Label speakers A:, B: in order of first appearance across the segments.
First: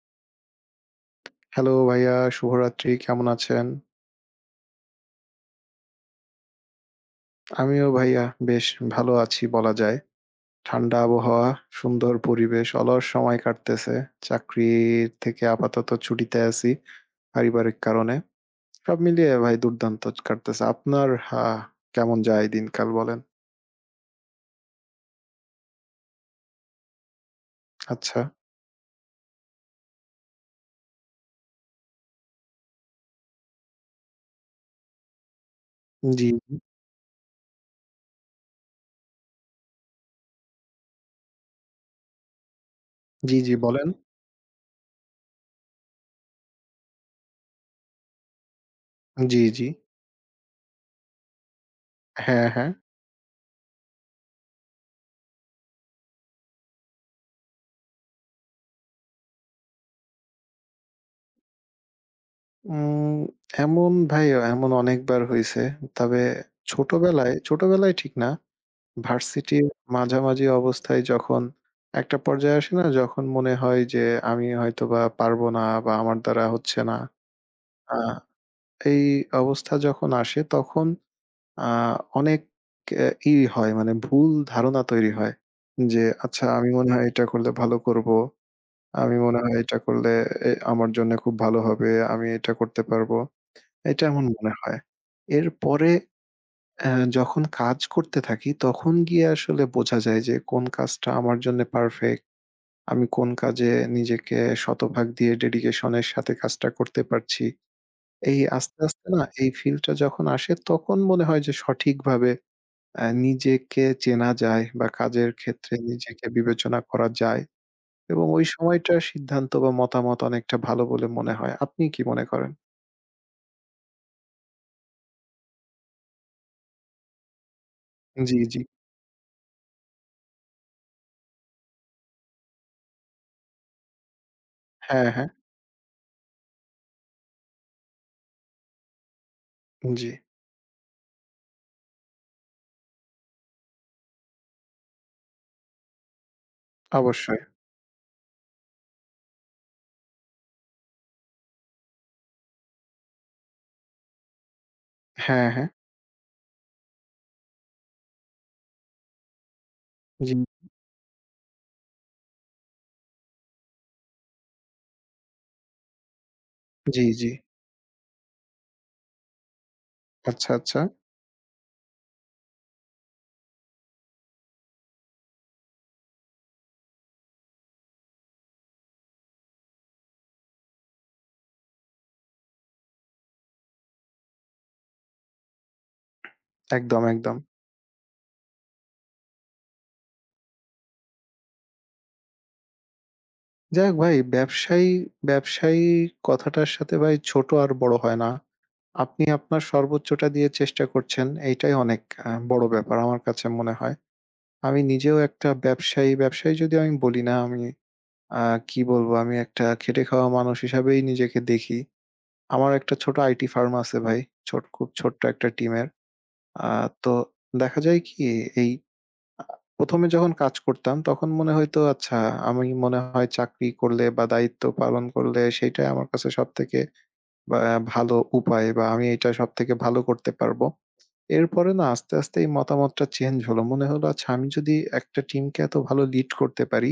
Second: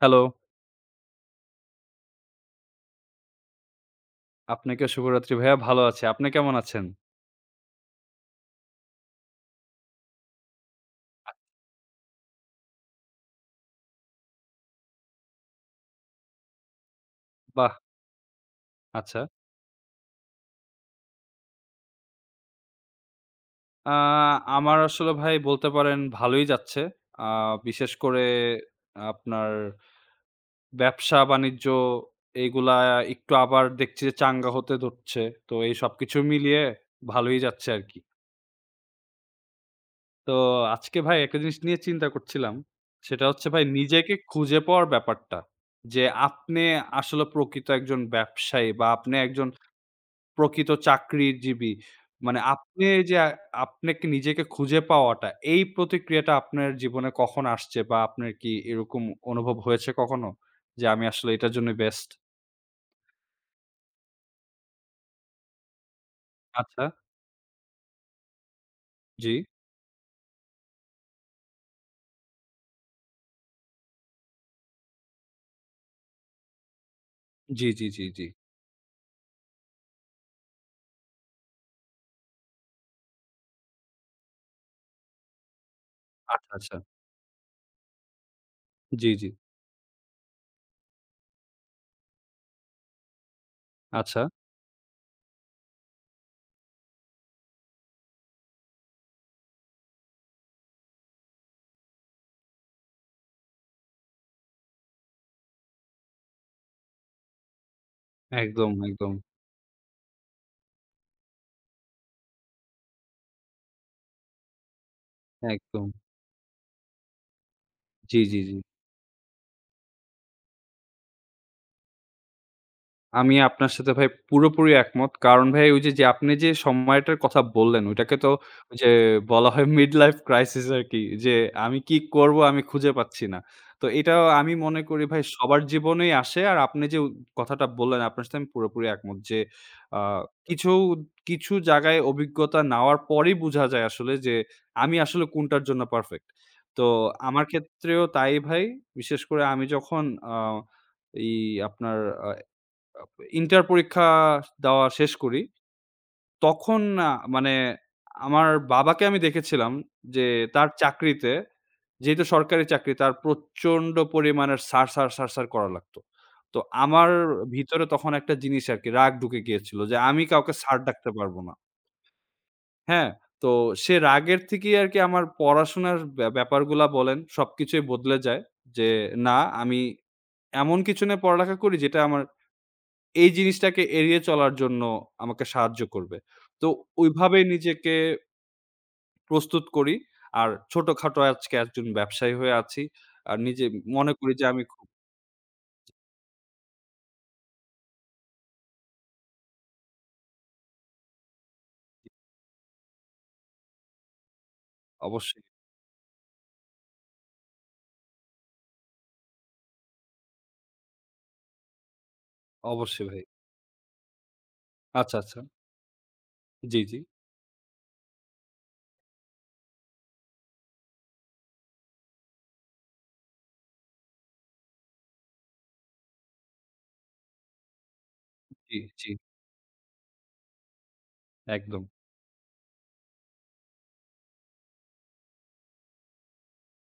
A: Hello,
B: hello ভাইয়া, শুভরাত্রি। কেমন আছেন?
A: আপনাকেও শুভরাত্রি ভাইয়া। ভালো আছি। আপনি কেমন আছেন?
B: আমিও ভাইয়া বেশ ভালো আছি বলা যায়। ঠান্ডা আবহাওয়া, সুন্দর পরিবেশ, অলস সময় কাটতেছে। চাকরি থেকে আপাতত ছুটিতে আছি
A: বাহ!
B: পারিবারিক কারণে। সব
A: আচ্ছা।
B: মিলিয়ে ভাই দুর্দান্ত কাটতেছে। আপনার কেমন যায় দিনকাল বলেন?
A: আ আমার আসলে ভাই বলতে পারেন ভালোই যাচ্ছে। আ বিশেষ
B: আচ্ছা।
A: করে আপনার ব্যবসা-বাণিজ্য এইগুলা একটু আবার দেখছি যে চাঙ্গা হতে ধরছে। তো এই সবকিছু
B: জি,
A: মিলিয়ে ভালোই যাচ্ছে আরকি। তো আজকে ভাই একটা জিনিস নিয়ে চিন্তা করছিলাম। সেটা
B: জি,
A: হচ্ছে
B: জি
A: ভাই
B: বলেন।
A: নিজেকে খুঁজে পাওয়ার ব্যাপারটা। যে আপনি আসলে প্রকৃত একজন ব্যবসায়ী বা আপনি
B: জি,
A: একজন
B: জি।
A: প্রকৃত চাকরিজীবী। মানে
B: হ্যাঁ, হ্যাঁ।
A: আপনি এই যে আপনাকে নিজেকে খুঁজে পাওয়াটা, এই প্রতিক্রিয়াটা আপনার জীবনে কখন আসছে? বা আপনার কি এরকম অনুভব হয়েছে কখনো? যে আমি আসলে এটার জন্যই বেস্ট?
B: উম এমন ভাই এমন অনেকবার হইছে। তবে
A: আচ্ছা,
B: ছোটবেলায়, ছোটবেলায় ঠিক না।
A: জি।
B: ভার্সিটির মাঝামাঝি অবস্থায় যখন একটা পর্যায়ে আসে না? যখন মনে হয় যে আমি হয়তোবা পারবো না বা আমার দ্বারা হচ্ছে না।
A: জি, জি,
B: আ
A: জি, জি।
B: এই অবস্থা যখন আসে তখন আ অনেক ই হয় মানে ভুল ধারণা তৈরি হয়। যে আচ্ছা
A: আচ্ছা,
B: আমি
A: আচ্ছা।
B: মনে হয় এটা করলে ভালো করবো।
A: জি,
B: আমি
A: জি।
B: মনে হয় এটা করলে এ আমার জন্য খুব ভালো হবে। আমি এটা করতে পারবো। এটা
A: আচ্ছা।
B: এমন মনে হয়। এরপরে যখন কাজ করতে থাকি তখন গিয়ে আসলে বোঝা যায় যে কোন কাজটা আমার জন্যে পারফেক্ট। আমি কোন কাজে নিজেকে শতভাগ দিয়ে ডেডিকেশন এর সাথে কাজটা করতে পারছি। এই
A: একদম,
B: আস্তে, আস্তে
A: একদম,
B: না এই ফিলটা যখন আসে তখন মনে হয় যে সঠিকভাবে নিজেকে চেনা যায় বা কাজের ক্ষেত্রে
A: একদম।
B: নিজেকে বিবেচনা করা যায়
A: জি,
B: এবং
A: জি,
B: ওই
A: জি।
B: সময়টার সিদ্ধান্ত বা মতামত অনেকটা ভালো বলে মনে হয়। আপনি কি মনে করেন?
A: আমি আপনার সাথে ভাই পুরোপুরি একমত। কারণ ভাই ওই যে আপনি যে সময়টার কথা বললেন, ওইটাকে তো
B: জি, জি।
A: ওই যে বলা হয় মিড লাইফ ক্রাইসিস আরকি। যে আমি কি করব আমি খুঁজে পাচ্ছি না। তো এটাও আমি মনে করি
B: হ্যাঁ,
A: ভাই
B: হ্যাঁ।
A: সবার জীবনেই আসে। আর আপনি যে কথাটা বললেন আপনার সাথে আমি পুরোপুরি একমত যে, আ
B: জি,
A: কিছু, কিছু জায়গায় অভিজ্ঞতা নেওয়ার পরেই বোঝা যায় আসলে যে আমি আসলে কোনটার জন্য পারফেক্ট। তো
B: অবশ্যই।
A: আমার ক্ষেত্রেও তাই ভাই। বিশেষ করে আমি যখন আ এই আপনার আ আপ ইন্টার পরীক্ষা দেওয়া শেষ করি।
B: হ্যাঁ, হ্যাঁ।
A: তখন আ মানে আমার বাবাকে আমি দেখেছিলাম যে
B: জি,
A: তার চাকরিতে, যেহেতু সরকারি চাকরি তার প্রচন্ড পরিমাণের "স্যার, স্যার, স্যার, স্যার" করা লাগতো। তো
B: জি,
A: আমার
B: জি।
A: ভিতরে তখন একটা জিনিস আরকি রাগ ঢুকে গিয়েছিল যে আমি
B: আচ্ছা,
A: কাউকে স্যার
B: আচ্ছা।
A: ডাকতে পারব না। হ্যাঁ? তো সে রাগের থেকেই আরকি আমার পড়াশোনার ব্যাপারগুলা বলেন সবকিছুই বদলে যায়। যে না আমি এমন কিছু নিয়ে পড়ালেখা করি যেটা আমার এই জিনিসটাকে এড়িয়ে চলার জন্য আমাকে সাহায্য করবে। তো
B: একদম, একদম।
A: ওইভাবেই নিজেকে প্রস্তুত করি। আর ছোটখাটো আজকে একজন ব্যবসায়ী হয়ে আছি। আর নিজে
B: যাই হোক
A: মনে
B: ভাই
A: করি যে আমি খুব
B: ব্যবসায়ী কথাটার সাথে ভাই ছোট আর বড় হয় না। আপনি আপনার সর্বোচ্চটা দিয়ে চেষ্টা করছেন এইটাই অনেক বড় ব্যাপার আমার কাছে মনে হয়। আমি নিজেও
A: অবশ্যই,
B: একটা ব্যবসায়ী যদি আমি বলি না আমি আ কি বলবো আমি একটা খেটে খাওয়া মানুষ হিসাবেই নিজেকে দেখি। আমার একটা
A: অবশ্যই
B: ছোট
A: ভাই।
B: আইটি ফার্ম আছে ভাই। ছোট খুব
A: আচ্ছা,
B: ছোট্ট
A: আচ্ছা।
B: একটা টিমের। আ
A: জি, জি,
B: তো দেখা যায় কি এই আ ১ম এ যখন কাজ করতাম তখন মনে হইতো আচ্ছা আমি মনে হয় চাকরি করলে বা দায়িত্ব পালন করলে সেইটাই আমার কাছে সবথেকে বা ভালো উপায়
A: জি,
B: বা আমি
A: জি,
B: এটা সবথেকে ভালো করতে পারবো। এরপরে
A: একদম।
B: না আস্তে, আস্তে এই মতামতটা চেঞ্জ হলো। মনে হলো আচ্ছা আমি যদি একটা টিমকে এত ভালো লিড করতে পারি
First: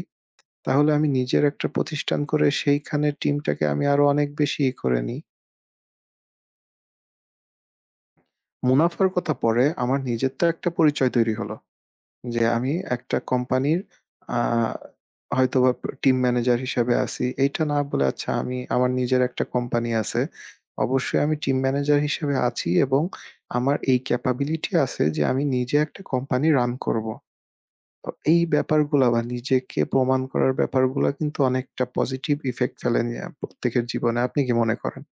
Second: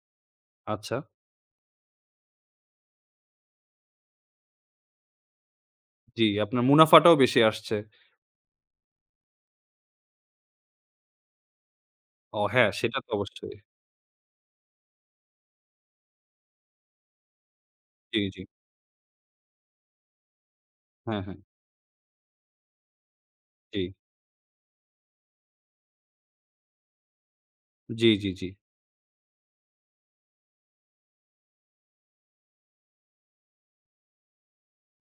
B: তাহলে
A: আচ্ছা।
B: আমি নিজের একটা প্রতিষ্ঠান করে সেইখানের টিমটাকে আমি আরো অনেক বেশি ই করে নিই।
A: জি, আপনার মুনাফাটাও বেশি আসছে।
B: মুনাফার কথা পরে আমার নিজের তো একটা পরিচয় তৈরি হলো।
A: ও
B: যে
A: হ্যাঁ,
B: আমি
A: সেটা তো
B: একটা
A: অবশ্যই।
B: কোম্পানির আ হয়তোবা টিম ম্যানেজার হিসেবে আছি। এইটা না বলে
A: জি,
B: আচ্ছা
A: জি।
B: আমি আমার নিজের একটা কোম্পানি আছে। অবশ্যই
A: হ্যাঁ,
B: আমি
A: হ্যাঁ।
B: টিম ম্যানেজার হিসেবে আছি এবং আমার
A: জি,
B: এই ক্যাপাবিলিটি আছে যে আমি নিজে একটা কোম্পানি রান করব।
A: জি,
B: তো
A: জি,
B: এই
A: জি।
B: ব্যাপারগুলা বা নিজেকে প্রমাণ করার ব্যাপারগুলা কিন্তু অনেকটা পজিটিভ ইফেক্ট ফেলে নিয়া প্রত্যেকের জীবনে। আপনি কি মনে করেন?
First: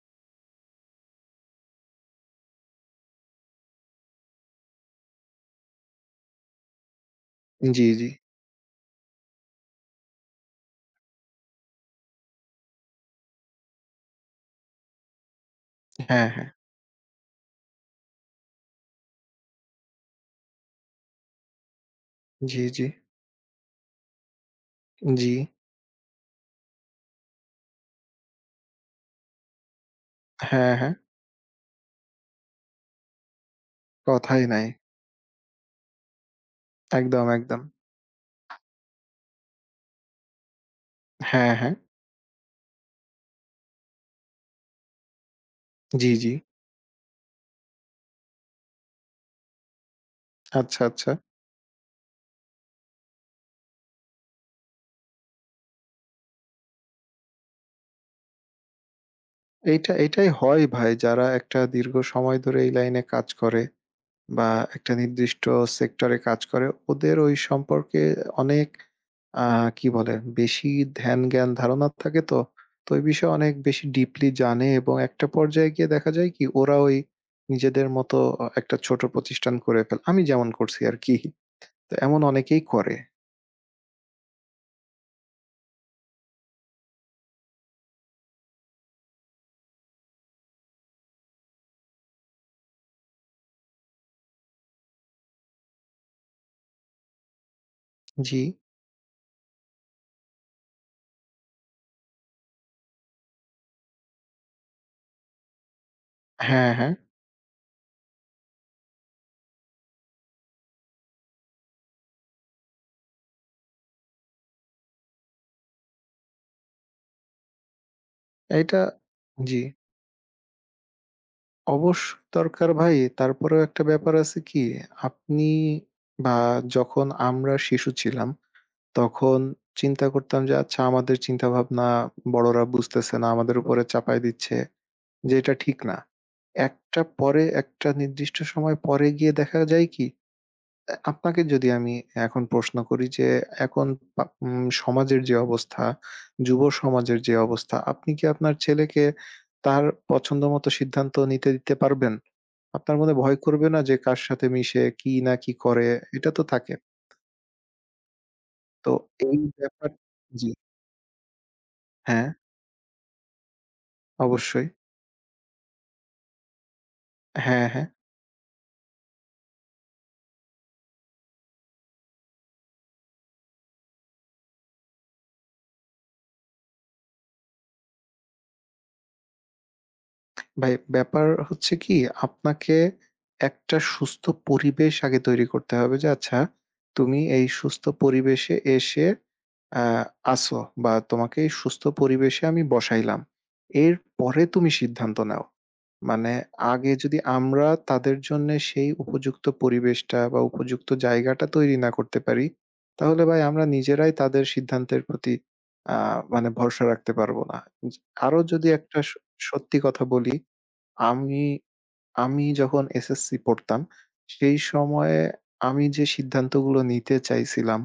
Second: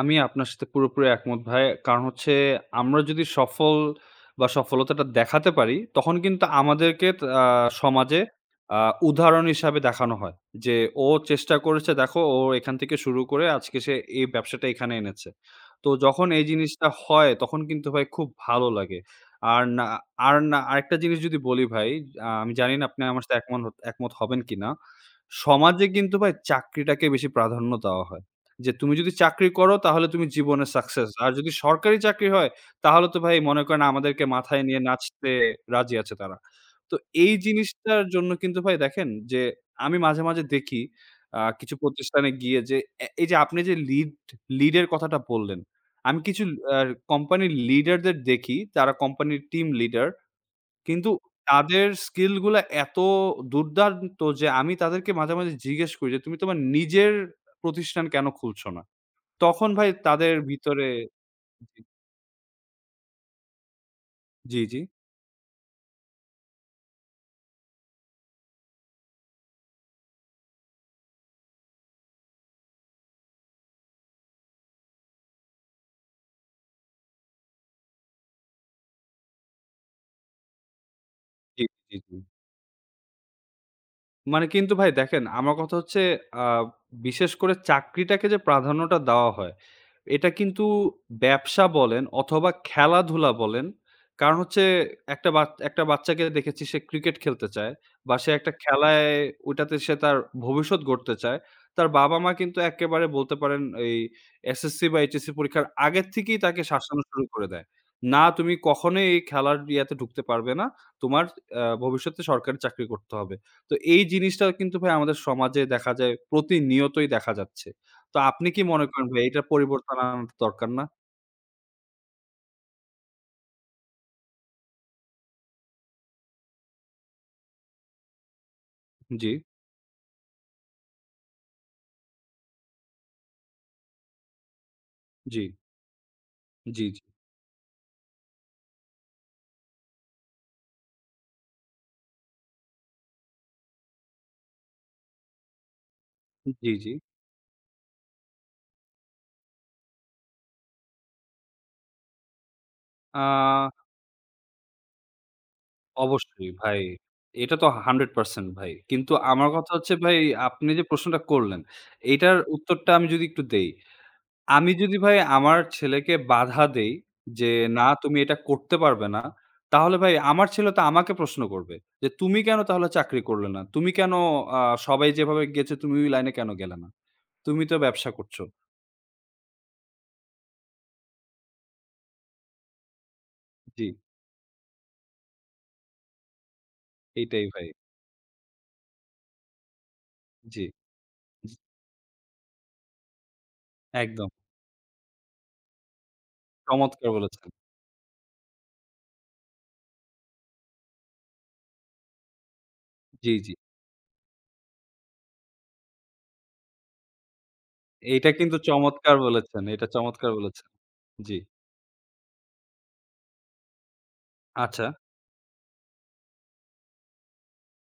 A: আমি আপনার সাথে পুরোপুরি একমত ভাই। কারণ হচ্ছে আমরা যদি সফল বা সফলতাটা দেখাতে পারি, তখন কিন্তু আমাদেরকে ত আ
B: জি, জি।
A: সমাজে আ উদাহরণ হিসাবে দেখানো হয়। যে ও চেষ্টা করেছে দেখো ও এখান থেকে শুরু করে আজকে সে এই ব্যবসাটা এখানে এনেছে। তো যখন
B: হ্যাঁ,
A: এই
B: হ্যাঁ।
A: জিনিসটা হয় তখন কিন্তু ভাই খুব ভালো লাগে। আর না আরেকটা জিনিস যদি বলি ভাই, আমি
B: জি,
A: জানি
B: জি।
A: না আপনি আমার সাথে একমত হবেন কিনা।
B: জি।
A: সমাজে কিন্তু ভাই চাকরিটাকে বেশি প্রাধান্য দেওয়া হয়। যে তুমি যদি চাকরি করো তাহলে তুমি জীবনে
B: হ্যাঁ, হ্যাঁ।
A: সাকসেস। আর যদি সরকারি চাকরি হয় তাহলে তো ভাই মনে করেন আমাদেরকে
B: কথাই
A: মাথায়
B: নাই।
A: নিয়ে নাচতে রাজি আছে তারা। তো
B: একদম,
A: এই
B: একদম।
A: জিনিসটার জন্য কিন্তু ভাই দেখেন যে আমি মাঝে, মাঝে দেখি
B: হ্যাঁ,
A: কিছু
B: হ্যাঁ।
A: প্রতিষ্ঠানে গিয়ে যে এই যে আপনি যে লিড লিড এর কথাটা বললেন।
B: জি,
A: আমি
B: জি।
A: কিছু আ কোম্পানির লিডারদের দেখি যারা কোম্পানির টিম লিডার
B: আচ্ছা,
A: কিন্তু
B: আচ্ছা।
A: তাদের স্কিল গুলা এত দুর্দান্ত যে আমি তাদেরকে মাঝে, মাঝে জিজ্ঞেস করি যে তুমি তোমার নিজের প্রতিষ্ঠান কেন খুলছো না? তখন ভাই
B: এইটাই
A: তাদের
B: হয়
A: ভিতরে
B: ভাই যারা একটা
A: জি,
B: দীর্ঘ সময় ধরে এই লাইনে কাজ করে বা
A: জি, জি,
B: একটা নির্দিষ্ট সেক্টরে কাজ করে ওদের ওই সম্পর্কে অনেক আ কি বলে বেশি ধ্যান-জ্ঞান ধারণা থাকে তো। তো ওই বিষয়ে অনেক বেশি ডিপলি জানে এবং একটা পর্যায়ে গিয়ে দেখা যায় কি ওরা ওই নিজেদের মতো একটা ছোট প্রতিষ্ঠান করে ফেলে। আমি যেমন করছি আরকি।
A: জি,
B: তো
A: জি, জি।
B: এমন অনেকেই করে।
A: মানে কিন্তু ভাই দেখেন, আমার কথা হচ্ছে আ বিশেষ করে চাকরিটাকে যে প্রাধান্যটা দেওয়া হয়, এটা কিন্তু ব্যবসা বলেন অথবা খেলাধুলা বলেন, কারণ হচ্ছে একটা বাচ্চাকে দেখেছি সে ক্রিকেট খেলতে চায় বা সে
B: জি।
A: একটা খেলায় ওটাতে সে তার ভবিষ্যৎ গড়তে চায়। তার বাবা-মা কিন্তু একেবারে বলতে পারেন এই এসএসসি বা এইচএসসি পরীক্ষার আগের থেকেই তাকে
B: হ্যাঁ, হ্যাঁ।
A: শাসানো শুরু করে দেয়। না তুমি কখনোই এই খেলার ইয়াতে ঢুকতে পারবে না। তোমার ভবিষ্যতে সরকারি চাকরি করতে হবে। তো এই জিনিসটা কিন্তু ভাই আমাদের সমাজে দেখা যায় প্রতিনিয়তই দেখা যাচ্ছে। তো আপনি কি
B: এইটা
A: মনে করেন ভাই এটার
B: জি।
A: পরিবর্তন আনার দরকার না?
B: অবশ্য দরকার ভাই। তারপরেও একটা ব্যাপার আছে কি, আপনি বা যখন আমরা শিশু ছিলাম,
A: জি,
B: তখন চিন্তা করতাম যে আচ্ছা আমাদের চিন্তাভাবনা বড়রা বুঝতেছে না, আমাদের উপরে চাপায় দিচ্ছে যে
A: জি,
B: এটা ঠিক না।
A: জি,
B: একটা পরে একটা নির্দিষ্ট সময় পরে গিয়ে দেখা যায় কি, আপনাকে যদি আমি এখন প্রশ্ন করি যে এখন পা উম সমাজের যে অবস্থা,
A: জি,
B: যুব
A: জি, জি।
B: সমাজের যে অবস্থা, আপনি কি আপনার ছেলেকে তার পছন্দমতো সিদ্ধান্ত নিতে দিতে পারবেন? আপনার মনে
A: আ
B: ভয় করবে না যে কার সাথে মিশে, কি না কি করে, এটা তো
A: অবশ্যই
B: থাকে।
A: ভাই। এটা তো 100% ভাই।
B: তো
A: কিন্তু
B: এই
A: আমার কথা
B: ব্যাপার
A: হচ্ছে ভাই
B: জি।
A: আপনি যে প্রশ্নটা করলেন,
B: হ্যাঁ,
A: এইটার উত্তরটা আমি যদি একটু দেই।
B: অবশ্যই।
A: আমি যদি ভাই আমার ছেলেকে বাধা দেই যে,
B: হ্যাঁ, হ্যাঁ।
A: "না তুমি এটা করতে পারবে না।" তাহলে ভাই আমার ছেলে তো আমাকে প্রশ্ন করবে যে, "তুমি কেন তাহলে চাকরি করলে না? তুমি কেন আ সবাই যেভাবে গেছে তুমি ওই লাইনে কেন গেলে না? তুমি তো ব্যবসা করছো।"
B: ভাই ব্যাপার হচ্ছে কি আপনাকে একটা
A: জি,
B: সুস্থ পরিবেশ আগে তৈরি করতে হবে যে আচ্ছা তুমি
A: এইটাই
B: এই
A: ভাই।
B: সুস্থ পরিবেশে এসে আ আছো
A: জি,
B: বা তোমাকে এই
A: জি,
B: সুস্থ পরিবেশে আমি বসাইলাম।
A: একদম।
B: এরপরে তুমি সিদ্ধান্ত নাও। মানে আগে
A: চমৎকার
B: যদি
A: বলেছেন।
B: আমরা তাদের জন্যে সেই উপযুক্ত পরিবেশটা বা উপযুক্ত জায়গাটা তৈরি না করতে পারি, তাহলে
A: জি,
B: ভাই
A: জি।
B: আমরা নিজেরাই তাদের সিদ্ধান্তের প্রতি আ মানে ভরসা রাখতে পারব না। য
A: এইটা
B: আরো
A: কিন্তু
B: যদি একটা
A: চমৎকার বলেছেন।
B: সত্যি
A: এটা
B: কথা
A: চমৎকার
B: বলি
A: বলেছেন। জি।
B: আমি আমি যখন এসএসসি পড়তাম, সেই
A: আচ্ছা।
B: সময়ে আমি যে সিদ্ধান্তগুলো নিতে চাইছিলাম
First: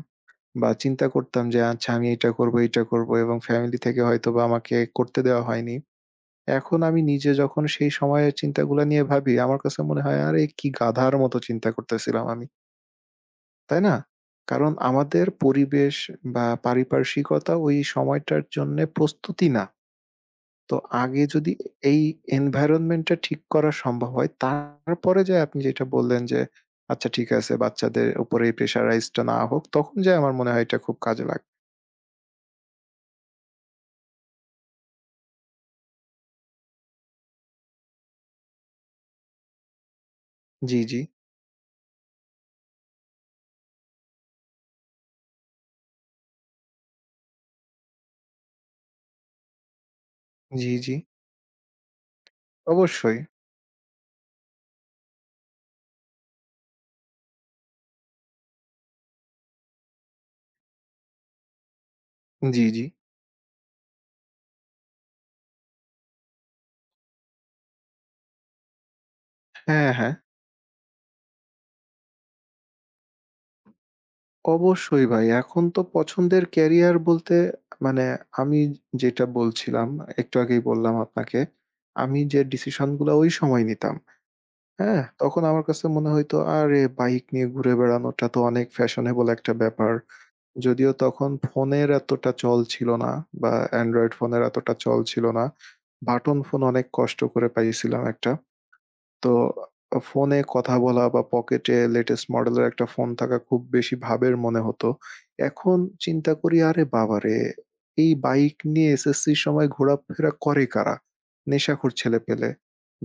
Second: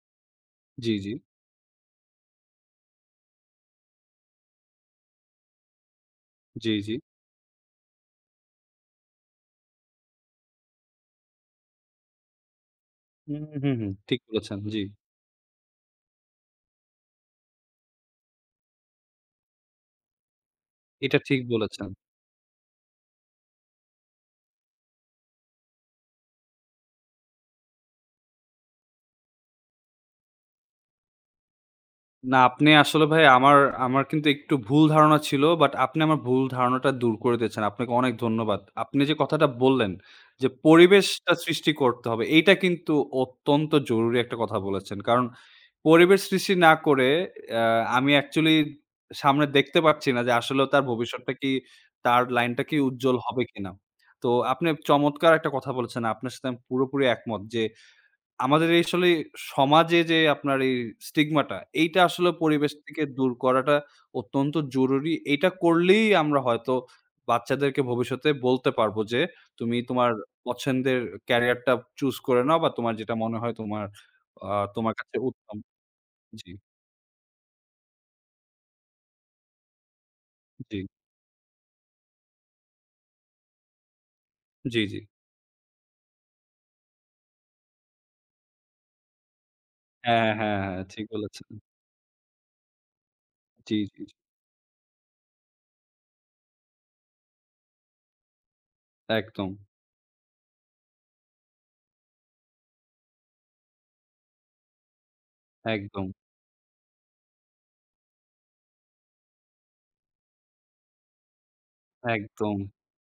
B: বা
A: জি,
B: চিন্তা
A: জি।
B: করতাম যে আচ্ছা আমি এটা করবো, এটা করবো এবং ফ্যামিলি থেকে হয়তোবা আমাকে করতে দেওয়া হয়নি।
A: জি,
B: এখন
A: জি।
B: আমি নিজে যখন সেই সময়ের চিন্তাগুলা নিয়ে ভাবি, আমার কাছে মনে হয় আরে কি গাধার মতো চিন্তা করতেছিলাম আমি।
A: হুম, হুম,
B: তাই
A: হুম।
B: না?
A: ঠিক বলেছেন।
B: কারণ
A: জি।
B: আমাদের পরিবেশ বা পারিপার্শ্বিকতা ওই সময়টার জন্যে প্রস্তুতি না। তো
A: এটা
B: আগে
A: ঠিক
B: যদি
A: বলেছেন।
B: এই environment টা ঠিক করা সম্ভব হয়, তারপরে যেয়ে আপনি যেটা বললেন যে, আচ্ছা ঠিক আছে বাচ্চাদের উপরে এই pressurized টা না হোক, তখন যেয়ে আমার মনে হয় এটা খুব কাজে লাগবে।
A: না, আপনি আসলে ভাই আমার, আমার কিন্তু একটু ভুল ধারণা ছিল। বাট আপনি আমার ভুল ধারণাটা দূর করে দিয়েছেন। আপনাকে অনেক ধন্যবাদ। আপনি যে কথাটা বললেন যে
B: জি, জি,
A: পরিবেশটা সৃষ্টি করতে হবে, এইটা কিন্তু অত্যন্ত জরুরি একটা কথা বলেছেন। কারণ পরিবেশ সৃষ্টি না করে অ্যা আমি অ্যাকচুয়ালি সামনে দেখতে পাচ্ছি না যে আসলেও
B: জি,
A: তার
B: জি।
A: ভবিষ্যৎটা কি, তার লাইনটা কি উজ্জ্বল
B: অবশ্যই।
A: হবে কিনা। তো আপনি চমৎকার একটা কথা বলেছেন। আপনার সাথে আমি পুরোপুরি একমত যে আমাদের এই আসলে সমাজে যে আপনার এই স্টিগমাটা, এইটা আসলে
B: জি,
A: পরিবেশ
B: জি।
A: থেকে দূর করাটা অত্যন্ত জরুরি। এইটা করলেই আমরা হয়তো বাচ্চাদেরকে ভবিষ্যতে বলতে পারবো যে, "তুমি
B: হ্যাঁ,
A: তোমার
B: হ্যাঁ।
A: পছন্দের ক্যারিয়ারটা চুজ করে নাও বা তোমার যেটা মনে হয় আ তোমার
B: অবশ্যই
A: কাছে
B: ভাই।
A: উত্তম"
B: এখন তো পছন্দের
A: জি,
B: ক্যারিয়ার বলতে মানে আমি যেটা বলছিলাম, একটু আগেই
A: জি,
B: বললাম আপনাকে, আমি যে ডিসিশন গুলা ওই সময় নিতাম
A: জি, জি।
B: হ্যাঁ, তখন আমার কাছে মনে হইতো, আরে বাইক নিয়ে ঘুরে বেড়ানোটা তো অনেক ফ্যাশনেবল একটা ব্যাপার।
A: হ্যাঁ, হ্যাঁ, হ্যাঁ, হ্যাঁ,
B: যদিও
A: ঠিক
B: তখন
A: বলেছেন।
B: ফোনের এতটা চল ছিল না বা
A: জি, জি,
B: Android
A: জি।
B: ফোনের এতটা চল ছিল না। বাটন ফোন অনেক কষ্ট করে পাইছিলাম একটা। তো
A: একদম,
B: ফোনে কথা বলা বা পকেটে লেটেস্ট মডেলের একটা ফোন থাকা খুব বেশি ভাবের মনে হতো। এখন
A: একদম,
B: চিন্তা করি আরে বাবারে! এই বাইক নিয়ে এসএসসির সময় ঘোরাফেরা করে কারা? নেশাখোর ছেলেপেলে।
A: একদম।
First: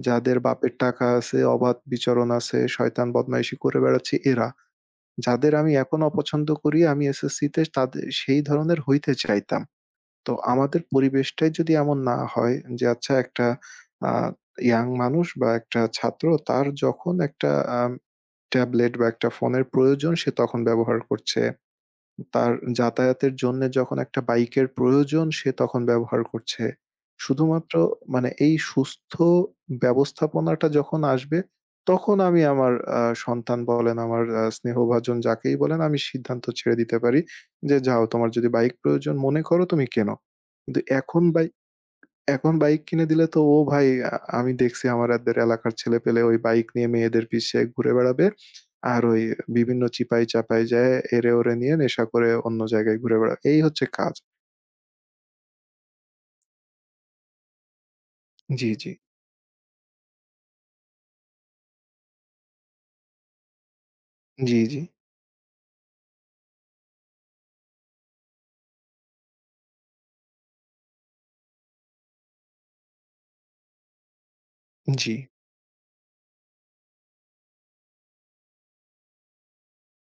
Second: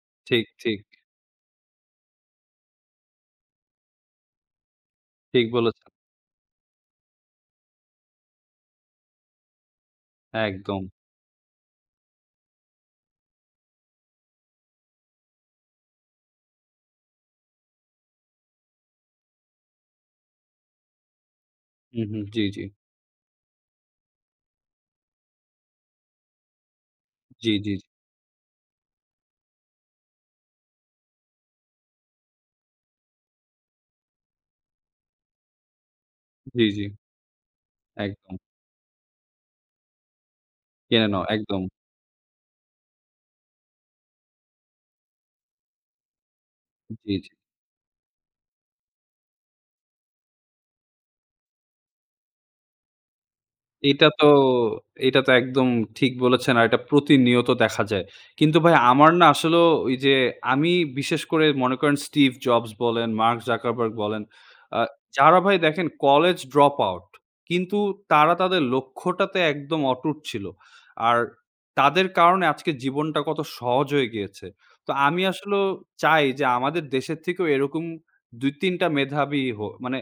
B: যাদের
A: ঠিক,
B: বাপের
A: ঠিক,
B: টাকা আছে, অবাধ বিচরণ আছে, শয়তান বদমাইশি করে বেড়াচ্ছে এরা।
A: ঠিক
B: যাদের আমি
A: বলেছেন।
B: এখন অপছন্দ করি আমি এসএসসিতে সেই ধরনের হইতে চাইতাম। তো আমাদের
A: একদম।
B: পরিবেশটাই যদি এমন না হয় যে আচ্ছা একটা আ ইয়াং মানুষ বা একটা ছাত্র তার যখন একটা আম ট্যাবলেট বা একটা ফোনের প্রয়োজন সে তখন ব্যবহার করছে।
A: হু, হু। জি,
B: তার
A: জি।
B: যাতায়াতের জন্যে যখন একটা বাইকের প্রয়োজন সে তখন ব্যবহার করছে।
A: জি, জি,
B: শুধুমাত্র মানে এই সুস্থ ব্যবস্থাপনাটা যখন আসবে তখন আমি আমার সন্তান বলেন, আমার স্নেহভাজন যাকেই বলেন আমি সিদ্ধান্ত
A: জি,
B: ছেড়ে
A: জি।
B: দিতে পারি যে, "যাও তোমার
A: একদম।
B: যদি বাইক প্রয়োজন মনে করো তুমি কেনো।" কিন্তু
A: কিনে নাও একদম।
B: এখন বাইক কিনে দিলে তো ও ভাই আমি দেখছি আমাদের এলাকার ছেলেপেলে ওই বাইক নিয়ে
A: জি,
B: মেয়েদের
A: জি।
B: পিছে ঘুরে বেড়াবে। আর ওই বিভিন্ন চিপায় চাপায় যেয়ে এরে ওরে নিয়ে নেশা করে অন্য জায়গায় ঘুরে বেড়াবে। এই হচ্ছে
A: এটা
B: কাজ।
A: তো এটা তো একদম ঠিক বলেছেন। আর এটা প্রতিনিয়ত দেখা যায়। কিন্তু
B: জি,
A: ভাই
B: জি,
A: আমার না আসলেও ওই যে আমি বিশেষ করে মনে করেন Steve Jobs বলেন, Mark Zuckerberg বলেন,
B: জি, জি,
A: আ যারা ভাই দেখেন কলেজ ড্রপ আউট কিন্তু তারা তাদের লক্ষ্যটাতে একদম অটুট ছিল। আর তাদের কারণে আজকে জীবনটা কত সহজ হয়ে গিয়েছে। তো
B: জি,
A: আমি আসলেও চাই যে আমাদের দেশের থেকেও এরকম ২-৩ টা মেধাবী মানে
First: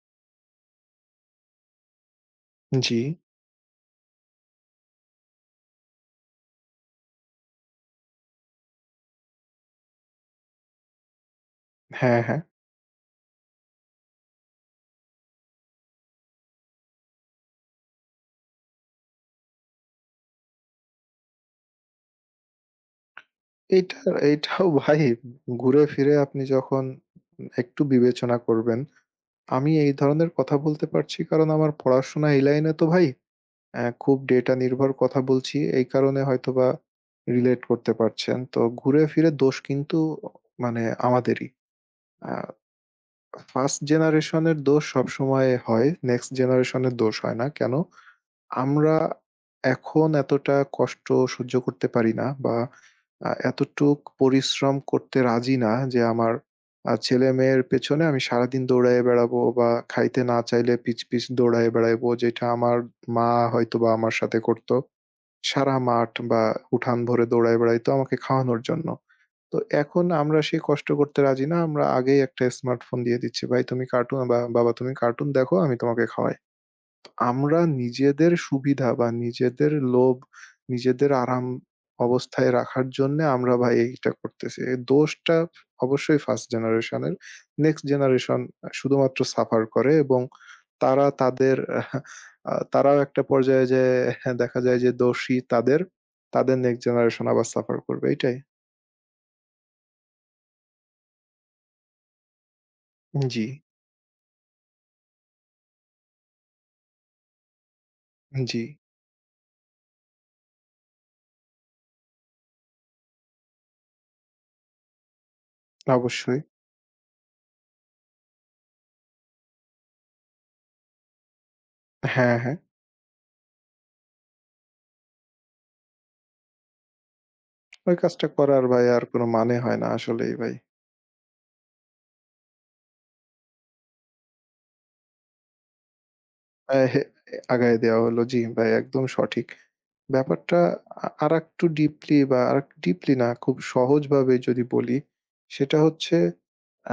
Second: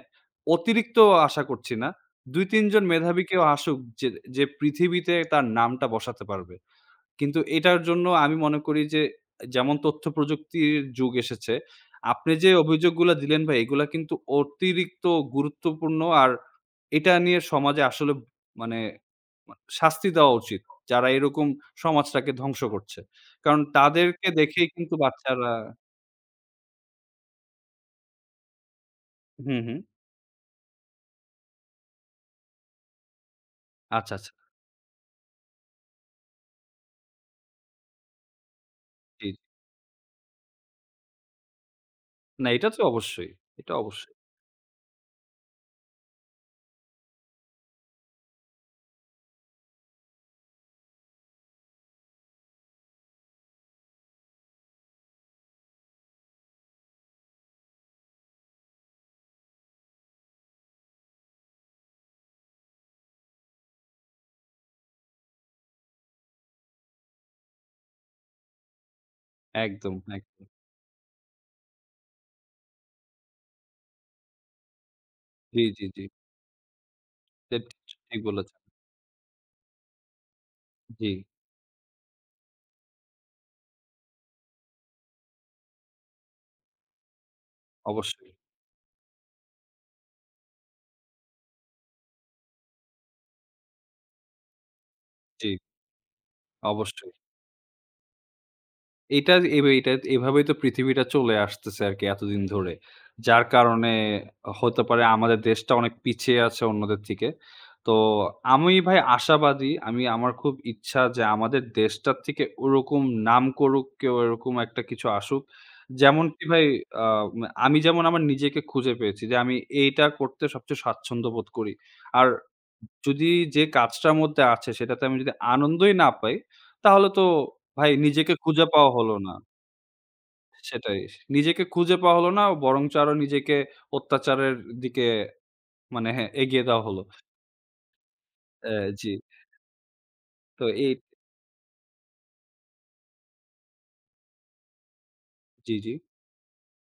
A: অতিরিক্ত আশা করছি না। ২-৩ জন
B: জি,
A: মেধাবী কেউ আসুক যে, যে পৃথিবীতে তার নামটা বসাতে পারবে। কিন্তু এটার জন্য আমি মনে করি যে যেমন তথ্য প্রযুক্তির যুগ এসেছে,
B: হ্যাঁ,
A: আপনি
B: হ্যাঁ।
A: যে অভিযোগগুলা দিলেন ভাই এগুলা কিন্তু অতিরিক্ত গুরুত্বপূর্ণ। আর এটা নিয়ে সমাজে আসলে মানে মা শাস্তি দেওয়া উচিত। যারা এরকম সমাজটাকে ধ্বংস করছে। কারণ
B: এটা
A: তাদেরকে
B: এটাও
A: দেখেই কিন্তু
B: ভাই
A: বাচ্চারা
B: ঘুরে ফিরে আপনি যখন একটু বিবেচনা করবেন।
A: হুম,
B: আমি
A: হুম।
B: এই ধরনের কথা বলতে পারছি কারণ আমার পড়াশোনা এই লাইনে তো ভাই
A: আচ্ছা,
B: খুব
A: আচ্ছা।
B: ডেটা নির্ভর কথা বলছি, এই কারণে হয়তোবা রিলেট করতে পারছেন। তো ঘুরে
A: জি,
B: ফিরে
A: জি।
B: দোষ কিন্তু মানে আমাদেরই। আ
A: না এটা তো অবশ্যই। এটা
B: ফার্স্ট
A: অবশ্যই।
B: জেনারেশন এর দোষ সবসময় হয়। নেক্সট জেনারেশন এর দোষ হয় না। কেন? আমরা এখন এতটা কষ্ট সহ্য করতে পারি না বা এতটুক পরিশ্রম করতে রাজি না যে আমার ছেলেমেয়ের পেছনে আমি সারাদিন দৌড়ায়ে বেড়াবো বা খাইতে না চাইলে পিছ, পিছ দৌড়ায়ে বেড়াইবো যেটা আমার মা হয়তোবা আমার সাথে করত। সারা মাঠ বা উঠান ভরে দৌড়ায় বেড়াইতো আমাকে খাওয়ানোর জন্য। তো
A: একদম,
B: এখন আমরা
A: একদম।
B: সেই কষ্ট করতে রাজি না। আমরা আগেই একটা স্মার্টফোন দিয়ে দিচ্ছি। "ভাই তুমি কার্টুন বা বাবা তুমি কার্টুন দেখো,
A: জি,
B: আমি
A: জি, জি।
B: তোমাকে খাওয়াই।"
A: এটা
B: আমরা
A: ঠিক
B: নিজেদের
A: বলেছেন।
B: সুবিধা বা নিজেদের লোভ,
A: জি,
B: নিজেদের আরাম অবস্থায় রাখার জন্যে আমরা ভাই এইটা করতেছি। এর দোষটা অবশ্যই ফার্স্ট জেনারেশন এর। নেক্সট
A: অবশ্যই।
B: জেনারেশন শুধুমাত্র সাফার করে এবং তারা তাদের আ তারাও একটা পর্যায়ে যেয়ে দেখা যায় যে দোষী
A: জি,
B: তাদের, তাদের নেক্সট
A: অবশ্যই।
B: জেনারেশন আবার সাফার করবে এটাই।
A: এটা এভাবেই তো পৃথিবীটা চলে আসতেছে আরকি এতদিন ধরে। যার
B: জি,
A: কারণে হতে পারে আমাদের দেশটা অনেক পিছিয়ে আছে অন্যদের থেকে। তো
B: জি,
A: আমি ভাই আশাবাদী। আমি আমার খুব ইচ্ছা যে আমাদের দেশটার থেকে ওরকম নাম করুক কেউ এরকম একটা কিছু আসুক।
B: অবশ্যই।
A: যেমনটি ভাই আ আমি যেমন আমার নিজেকে খুঁজে পেয়েছি যে আমি এইটা করতে সবচেয়ে স্বাচ্ছন্দ্য বোধ করি। আর
B: হ্যাঁ, হ্যাঁ।
A: যদি যে কাজটার মধ্যে আছে সেটাতে আমি যদি আনন্দই না পাই, তাহলে তো ভাই
B: ওই কাজটা
A: নিজেকে খুঁজে
B: করার ভাই
A: পাওয়া
B: আর
A: হলো
B: কোনো
A: না।
B: মানে হয় না আসলেই ভাই।
A: সেটাই। নিজেকে খুঁজে পাওয়া হলো না বরঞ্চ আরো নিজেকে অত্যাচারের দিকে মানে হ্যাঁ, এগিয়ে
B: আ
A: দেওয়া
B: হে
A: হলো।
B: আগায় দেওয়া হলো। জি, ভাই
A: অ্যা
B: একদম
A: জি।
B: সঠিক। ব্যাপারটা
A: তো
B: আরেকটু ডিপলি বা আরেকটু ডিপলি না, খুব সহজভাবে যদি বলি,
A: জি,
B: সেটা
A: জি।
B: হচ্ছে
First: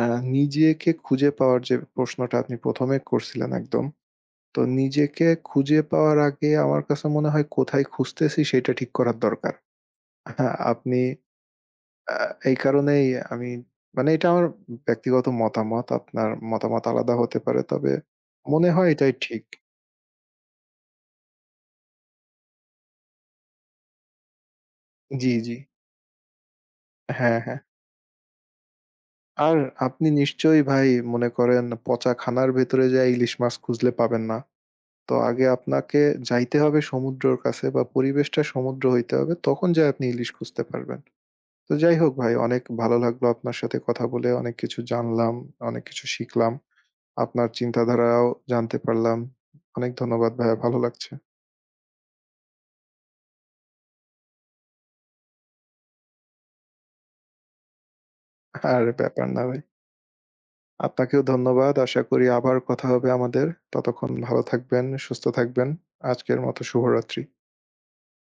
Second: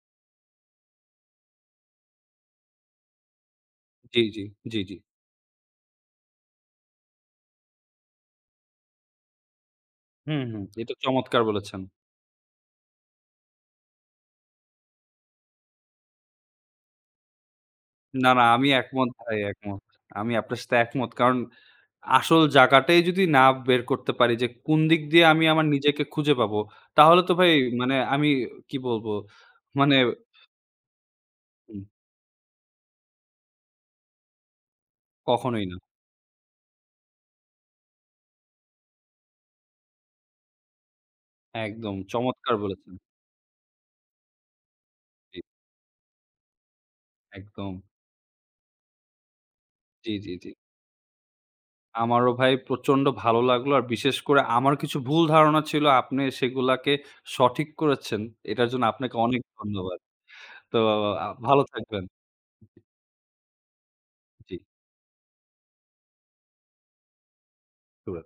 B: আ নিজেকে খুঁজে পাওয়ার যে প্রশ্নটা আপনি ১ম এ করছিলেন একদম।
A: জি, জি।
B: তো
A: জি, জি।
B: নিজেকে খুঁজে পাওয়ার আগে আমার কাছে মনে হয় কোথায় খুঁজতেছি সেটা ঠিক করার দরকার।
A: হুম,
B: হ্যাঁ,
A: হুম। এটা
B: আপনি
A: চমৎকার বলেছেন।
B: আ এই কারণেই আমি মানে এটা আমার ব্যক্তিগত মতামত। আপনার মতামত আলাদা হতে পারে। তবে
A: না, না আমি
B: মনে হয়
A: একমত
B: এটাই
A: ভাই,
B: ঠিক।
A: একমত। আমি আপনার সাথে একমত। কারণ আসল জায়গাটাই যদি না বের করতে পারি যে কোন দিক দিয়ে
B: জি,
A: আমি
B: জি।
A: আমার নিজেকে খুঁজে পাবো, তাহলে তো
B: হ্যাঁ,
A: ভাই
B: হ্যাঁ।
A: মানে আমি কি বলবো?
B: আর
A: মানে
B: আপনি নিশ্চয়ই ভাই মনে করেন
A: উম
B: পচা খানার ভেতরে যেয়ে ইলিশ মাছ খুঁজলে পাবেন না। তো আগে
A: কখনোই না।
B: আপনাকে যাইতে হবে সমুদ্রর কাছে বা পরিবেশটা সমুদ্র হইতে হবে। তখন যেয়ে আপনি ইলিশ খুঁজতে পারবেন। তো
A: একদম
B: যাই হোক ভাই
A: চমৎকার
B: অনেক
A: বলেছেন।
B: ভালো লাগলো আপনার সাথে কথা বলে। অনেক কিছু জানলাম,
A: জি,
B: অনেক কিছু শিখলাম। আপনার
A: একদম।
B: চিন্তাধারাও জানতে পারলাম। অনেক
A: জি,
B: ধন্যবাদ
A: জি, জি।
B: ভাইয়া ভালো লাগছে।
A: আমারও ভাই প্রচন্ড ভালো লাগলো। আর বিশেষ করে আমার কিছু ভুল ধারণা ছিল, আপনি সেগুলাকে সঠিক করেছেন। এটার
B: আর
A: জন্য আপনাকে
B: ব্যাপার
A: অনেক
B: না ভাই।
A: ধন্যবাদ। তো
B: আপনাকেও
A: ভালো
B: ধন্যবাদ। আশা
A: থাকবেন।
B: করি আবার কথা হবে আমাদের। ততক্ষণ ভালো
A: জি,
B: থাকবেন, সুস্থ থাকবেন। আজকের মতো শুভরাত্রি।
A: শুভরা